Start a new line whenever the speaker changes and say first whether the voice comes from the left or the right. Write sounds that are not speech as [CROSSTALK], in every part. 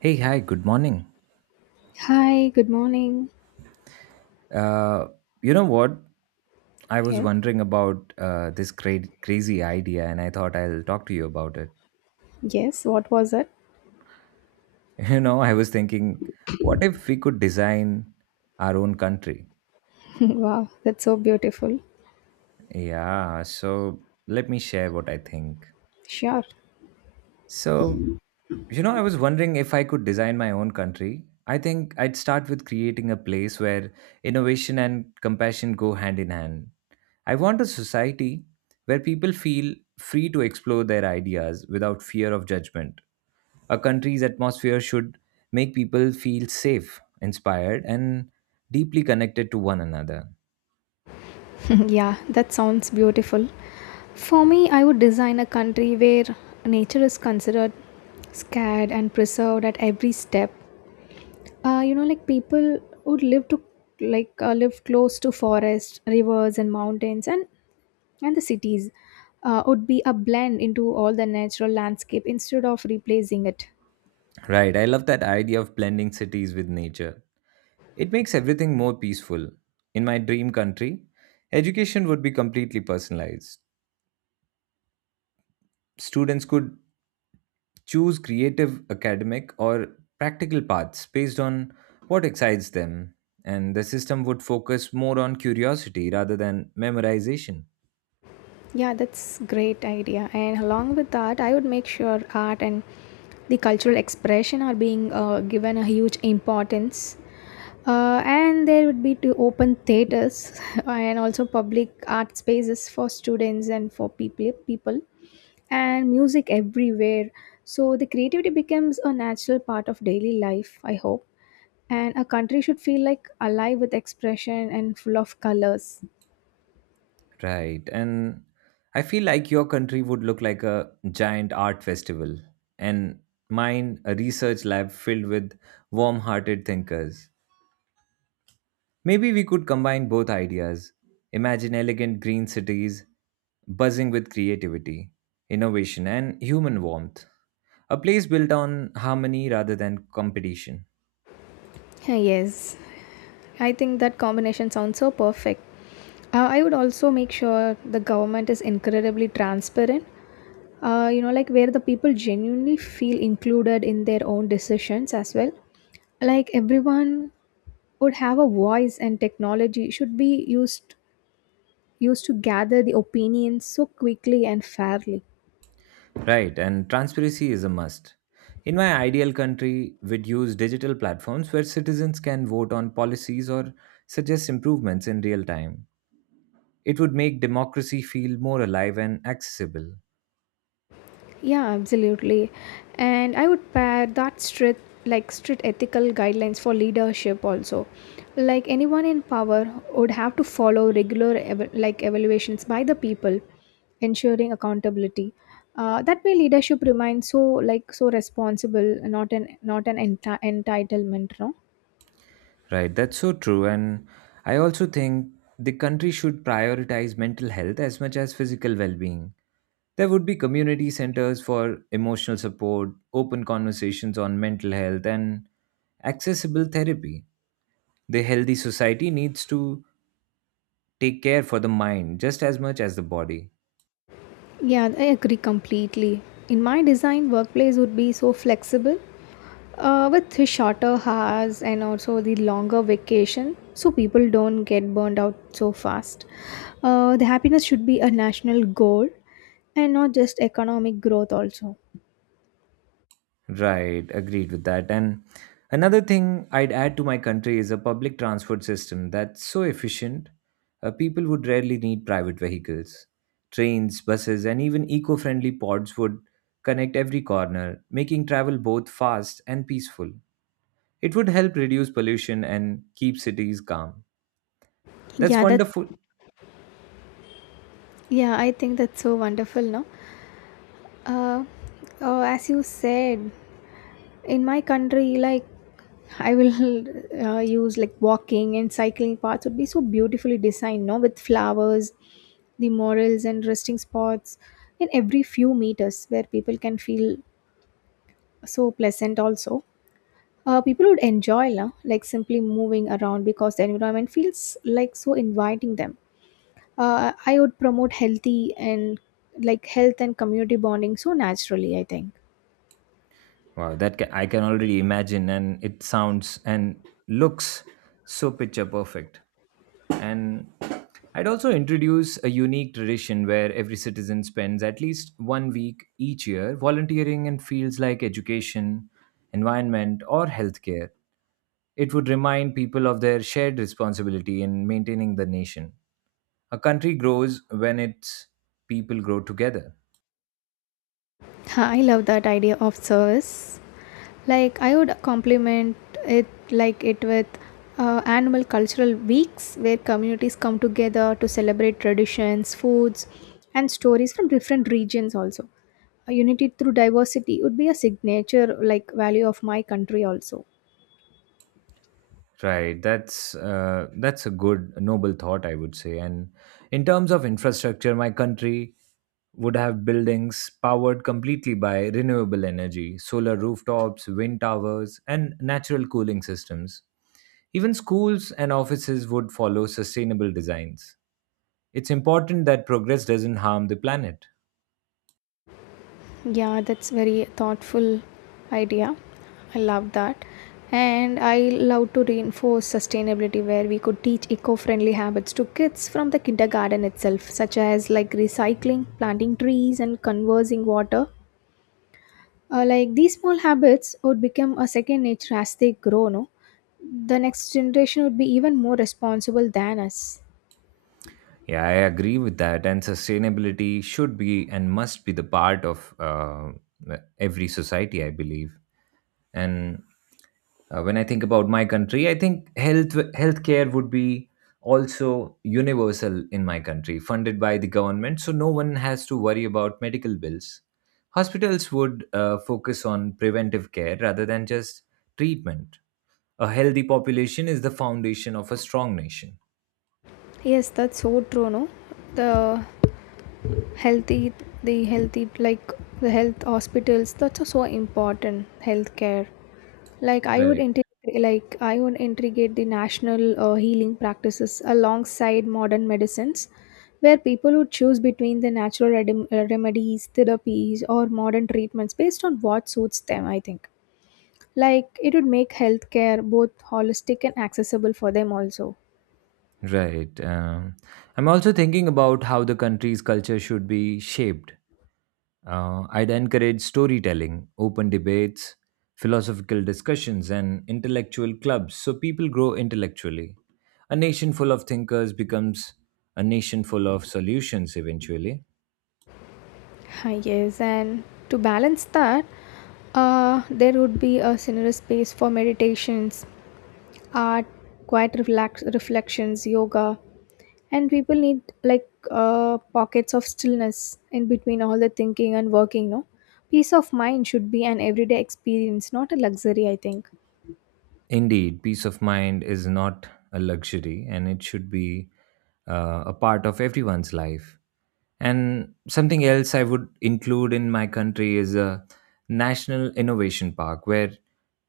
right: Hey, hi, good morning.
left: Hi, good morning.
right: Uh, you know what? I was
left: Yes,
right: wondering about this crazy idea, and I thought I'll talk to you about it.
left: yes, what was it?
right: [LAUGHS] You know, I was thinking, what if we could design our own country?
left: [LAUGHS] Wow, that's so beautiful.
right: Yeah, so let me share what I think.
left: Sure.
right: So, you know, I was wondering if I could design my own country. I think I'd start with creating a place where innovation and compassion go hand in hand. I want a society where people feel free to explore their ideas without fear of judgment. A country's atmosphere should make people feel safe, inspired, and deeply connected to one another.
left: [LAUGHS] Yeah, that sounds beautiful. For me, I would design a country where nature is considered scared and preserved at every step. Like people would live to live close to forests, rivers, and mountains, and the cities would be a blend into all the natural landscape instead of replacing it.
right: Right, I love that idea of blending cities with nature. It makes everything more peaceful. In my dream country, education would be completely personalized. Students could choose creative, academic, or practical paths based on what excites them. And the system would focus more on curiosity rather than memorization.
left: Yeah, that's great idea. And along with that, I would make sure art and the cultural expression are being given a huge importance. And there would be to open theaters [LAUGHS] and also public art spaces for students and for people and music everywhere. So the creativity becomes a natural part of daily life, I hope. And a country should feel like alive with expression and full of colors.
right: Right. And I feel like your country would look like a giant art festival, and mine, a research lab filled with warm hearted thinkers. Maybe we could combine both ideas. Imagine elegant green cities buzzing with creativity, innovation, and human warmth. A place built on harmony rather than competition.
left: Yes. I think that combination sounds so perfect. I would also make sure the government is incredibly transparent. Like where the people genuinely feel included in their own decisions as well. Like everyone would have a voice, and technology should be used to gather the opinions so quickly and fairly.
right: Right, and transparency is a must. In my ideal country, we'd use digital platforms where citizens can vote on policies or suggest improvements in real time. It would make democracy feel more alive and accessible.
left: Yeah, absolutely. And I would pair that strict ethical guidelines for leadership also. Like anyone in power would have to follow regular evaluations by the people, ensuring accountability. That way leadership remains so responsible, not an not an enti- entitlement, no?
right: Right, that's so true. And I also think the country should prioritize mental health as much as physical well being. There would be community centers for emotional support, open conversations on mental health, and accessible therapy. The healthy society needs to take care for the mind just as much as the body.
left: Yeah, I agree completely. In my design, workplace would be so flexible with the shorter hours and also the longer vacation, so people don't get burned out so fast. The happiness should be a national goal and not just economic growth also.
right: Right, agreed with that. And another thing I'd add to my country is a public transport system that's so efficient. People would rarely need private vehicles. Trains, buses, and even eco friendly pods would connect every corner, making travel both fast and peaceful. It would help reduce pollution and keep cities calm. That's
left: Yeah, that
right: wonderful.
left: yeah, I think that's so wonderful, no? Uh, as you said, in my country like I will [LAUGHS] use like walking and cycling paths would be so beautifully designed, no, with flowers, the murals, and resting spots in every few meters where people can feel so pleasant also. People would enjoy, no? Like simply moving around because the environment feels like so inviting them. I would promote healthy and like health and community bonding so naturally, I think.
right: Wow, that I can already imagine, and it sounds and looks so picture perfect. And I'd also introduce a unique tradition where every citizen spends at least 1 week each year volunteering in fields like education, environment, or healthcare. It would remind people of their shared responsibility in maintaining the nation. A country grows when its people grow together.
left: Huh, I love that idea of service. Like I would complement it with annual cultural weeks where communities come together to celebrate traditions, foods, and stories from different regions also. A unity through diversity would be a signature like value of my country also.
right: Right. That's a good noble thought, I would say. And in terms of infrastructure, my country would have buildings powered completely by renewable energy, solar rooftops, wind towers, and natural cooling systems. Even schools and offices would follow sustainable designs. It's important that progress doesn't harm the planet.
left: Yeah, that's very thoughtful idea. I love that. And I love to reinforce sustainability where we could teach eco-friendly habits to kids from the kindergarten itself, such as like recycling, planting trees, and conserving water. Like these small habits would become a second nature as they grow, no? The next generation would be even more responsible than us.
right: Yeah, I agree with that. And sustainability should be and must be the part of every society, I believe. And when I think about my country, I think healthcare would be also universal in my country, funded by the government, so no one has to worry about medical bills. Hospitals would focus on preventive care rather than just treatment. A healthy population is the foundation of a strong nation.
left: Yes, that's so true, no? The healthy the healthy like the health hospitals, that's so important, healthcare. like i would
right: Right.
left: integrate like I would integrate the national healing practices alongside modern medicines where people would choose between the natural remedies, therapies, or modern treatments based on what suits them, I think. Like it would make healthcare both holistic and accessible for them also.
right: Right. I'm also thinking about how the country's culture should be shaped. I'd encourage storytelling, open debates, philosophical discussions, and intellectual clubs so people grow intellectually. A nation full of thinkers becomes a nation full of solutions eventually.
left: Ah, yes, and to balance that, there would be a generous space for meditations, art, reflections, yoga, and people need like pockets of stillness in between all the thinking and working. No, peace of mind should be an everyday experience, not a luxury, I think.
right: Indeed, peace of mind is not a luxury and it should be a part of everyone's life. And something else I would include in my country is a national innovation park where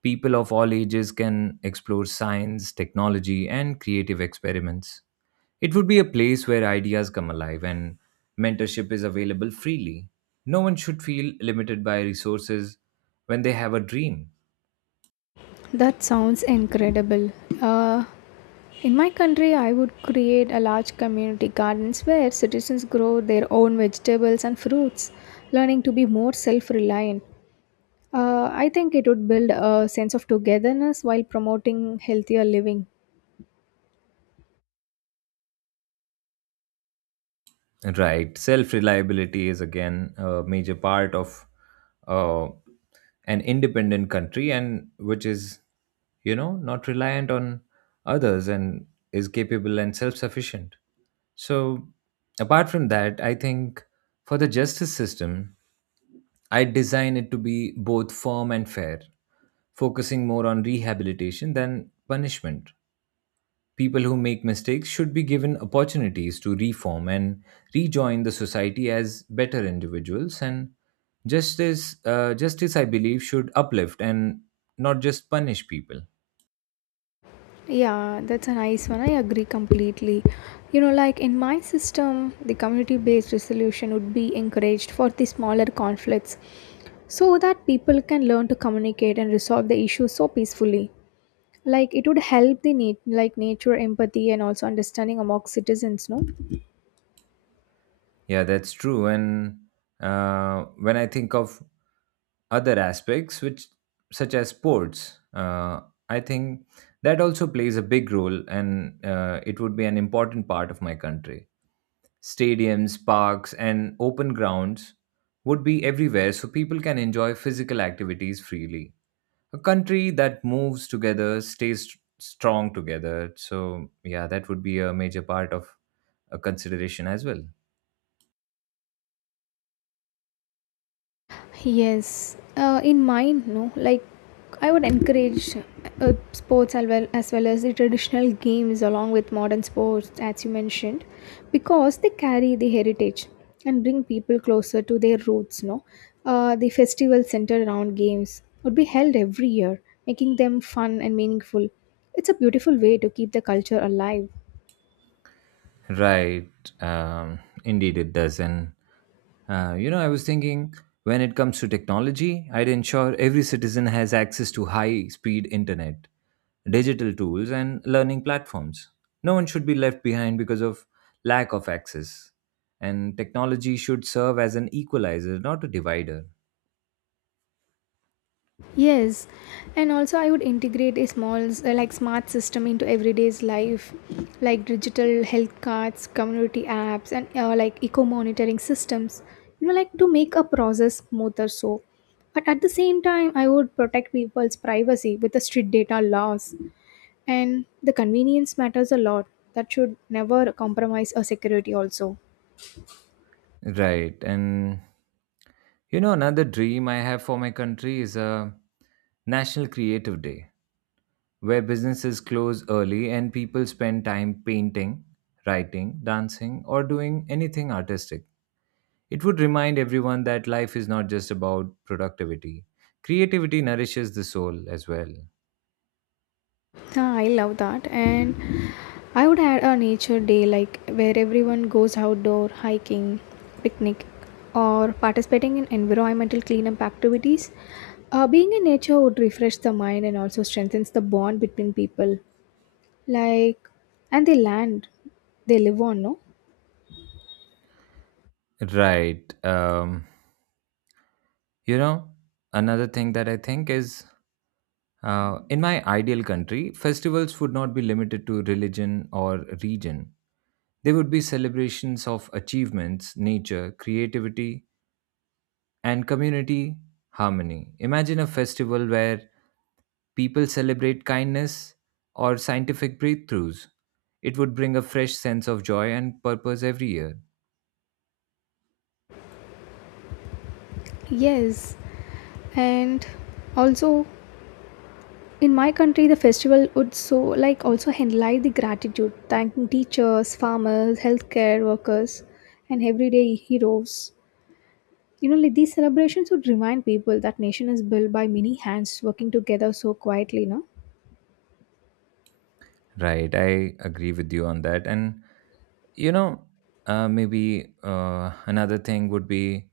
right: people of all ages can explore science, technology, and creative experiments. It would be a place where ideas come alive and mentorship is available freely. No one should feel limited by resources when they have a dream.
left: That sounds incredible. Uh, In my country, I would create a large community gardens where citizens grow their own vegetables and fruits, learning to be more self-reliant. I think it would build a sense of togetherness while promoting healthier living.
right: Right. Self reliability is again a major part of uh, an independent country, and which is, you know, not reliant on others and is capable and self sufficient. So, apart from that, I think for the justice system, I design it to be both firm and fair, focusing more on rehabilitation than punishment. People who make mistakes should be given opportunities to reform and rejoin the society as better individuals. And justice, I believe, should uplift and not just punish people.
left: Yeah, that's a nice one. I agree completely. You know, like in my system, the community-based resolution would be encouraged for the smaller conflicts so that people can learn to communicate and resolve the issues so peacefully. Like it would help the nature empathy and also understanding among citizens, no?
right: Yeah, that's true. And when I think of other aspects, which such as sports, I think that also plays a big role, and it would be an important part of my country. Stadiums, parks, and open grounds would be everywhere so people can enjoy physical activities freely. A country that moves together stays strong together. So, yeah, that would be a major part of a consideration as well.
left: Yes, in mine, no, like I would encourage sports as well as the traditional games along with modern sports as you mentioned, because they carry the heritage and bring people closer to their roots, no? The festival centered around games would be held every year, making them fun and meaningful. It's a beautiful way to keep the culture alive.
right: Right. Um, indeed, it does. And you know, I was thinking, when it comes to technology, I'd ensure every citizen has access to high speed internet, digital tools, and learning platforms. No one should be left behind because of lack of access. And technology should serve as an equalizer, not a divider.
left: Yes, and also I would integrate a small smart system into everyday's life, like digital health cards, community apps, and like eco monitoring systems. You know, like to make a process smoother. So, but at the same time, I would protect people's privacy with the strict data laws, and the convenience matters a lot. That should never compromise our security. Also.
right: Right. And you know, another dream I have for my country is a National Creative Day, where businesses close early and people spend time painting, writing, dancing, or doing anything artistic. It would remind everyone that life is not just about productivity. Creativity nourishes the soul as well.
left: Ah, I love that. And I would add a nature day, like where everyone goes outdoor hiking, picnic, or participating in environmental cleanup activities. Being in nature would refresh the mind and also strengthens the bond between people, like and the land they live on, no?
right: Right. You know, another thing that I think is in my ideal country, festivals would not be limited to religion or region. They would be celebrations of achievements, nature, creativity, and community harmony. Imagine a festival where people celebrate kindness or scientific breakthroughs. It would bring a fresh sense of joy and purpose every year.
left: Yes, and also in my country, the festival would so like also highlight the gratitude, thanking teachers, farmers, healthcare workers, and everyday heroes. You know, like these celebrations would remind people that nation is built by many hands working together so quietly. No,
right: Right, I agree with you on that. And, you know, maybe another thing would be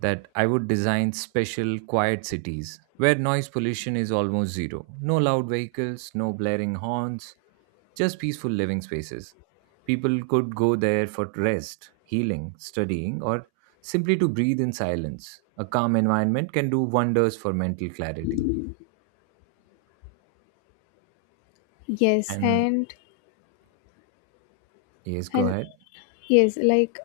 right: that I would design special quiet cities where noise pollution is almost zero. No loud vehicles, no blaring horns, just peaceful living spaces. People could go there for rest, healing, studying, or simply to breathe in silence. A calm environment can do wonders for mental clarity.
left: yes,
right: And
left: and
right: yes, go
left: and
right: ahead.
left: yes, like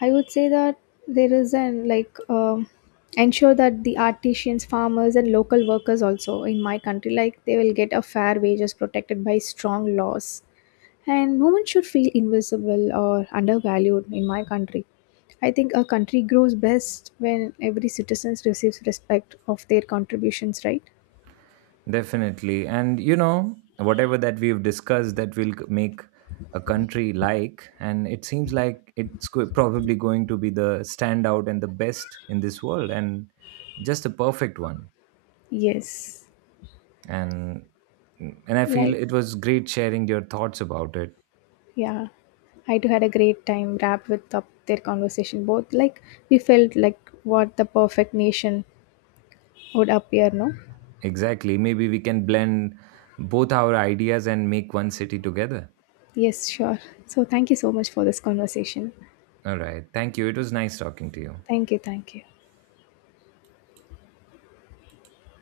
left: I would say that there is an like ensure that the artisans, farmers, and local workers also in my country, like they will get a fair wages protected by strong laws. And no one should feel invisible or undervalued in my country. I think a country grows best when every citizen receives respect of their contributions, right?
right: Definitely. And you know, whatever that we've discussed that will make a country like, and it seems like it's probably going to be the standout and the best in this world, and just a perfect one.
left: Yes.
right: And I feel
left: Like,
right: it was great sharing your thoughts about it.
left: yeah, I too had a great time wrapped with up their conversation. Both like we felt like what the perfect nation would appear, no?
right: Exactly. Maybe we can blend both our ideas and make one city together.
left: Yes, sure. So thank you so much for this conversation.
right: All right. Thank you. It was nice talking to you.
left: Thank you, thank you.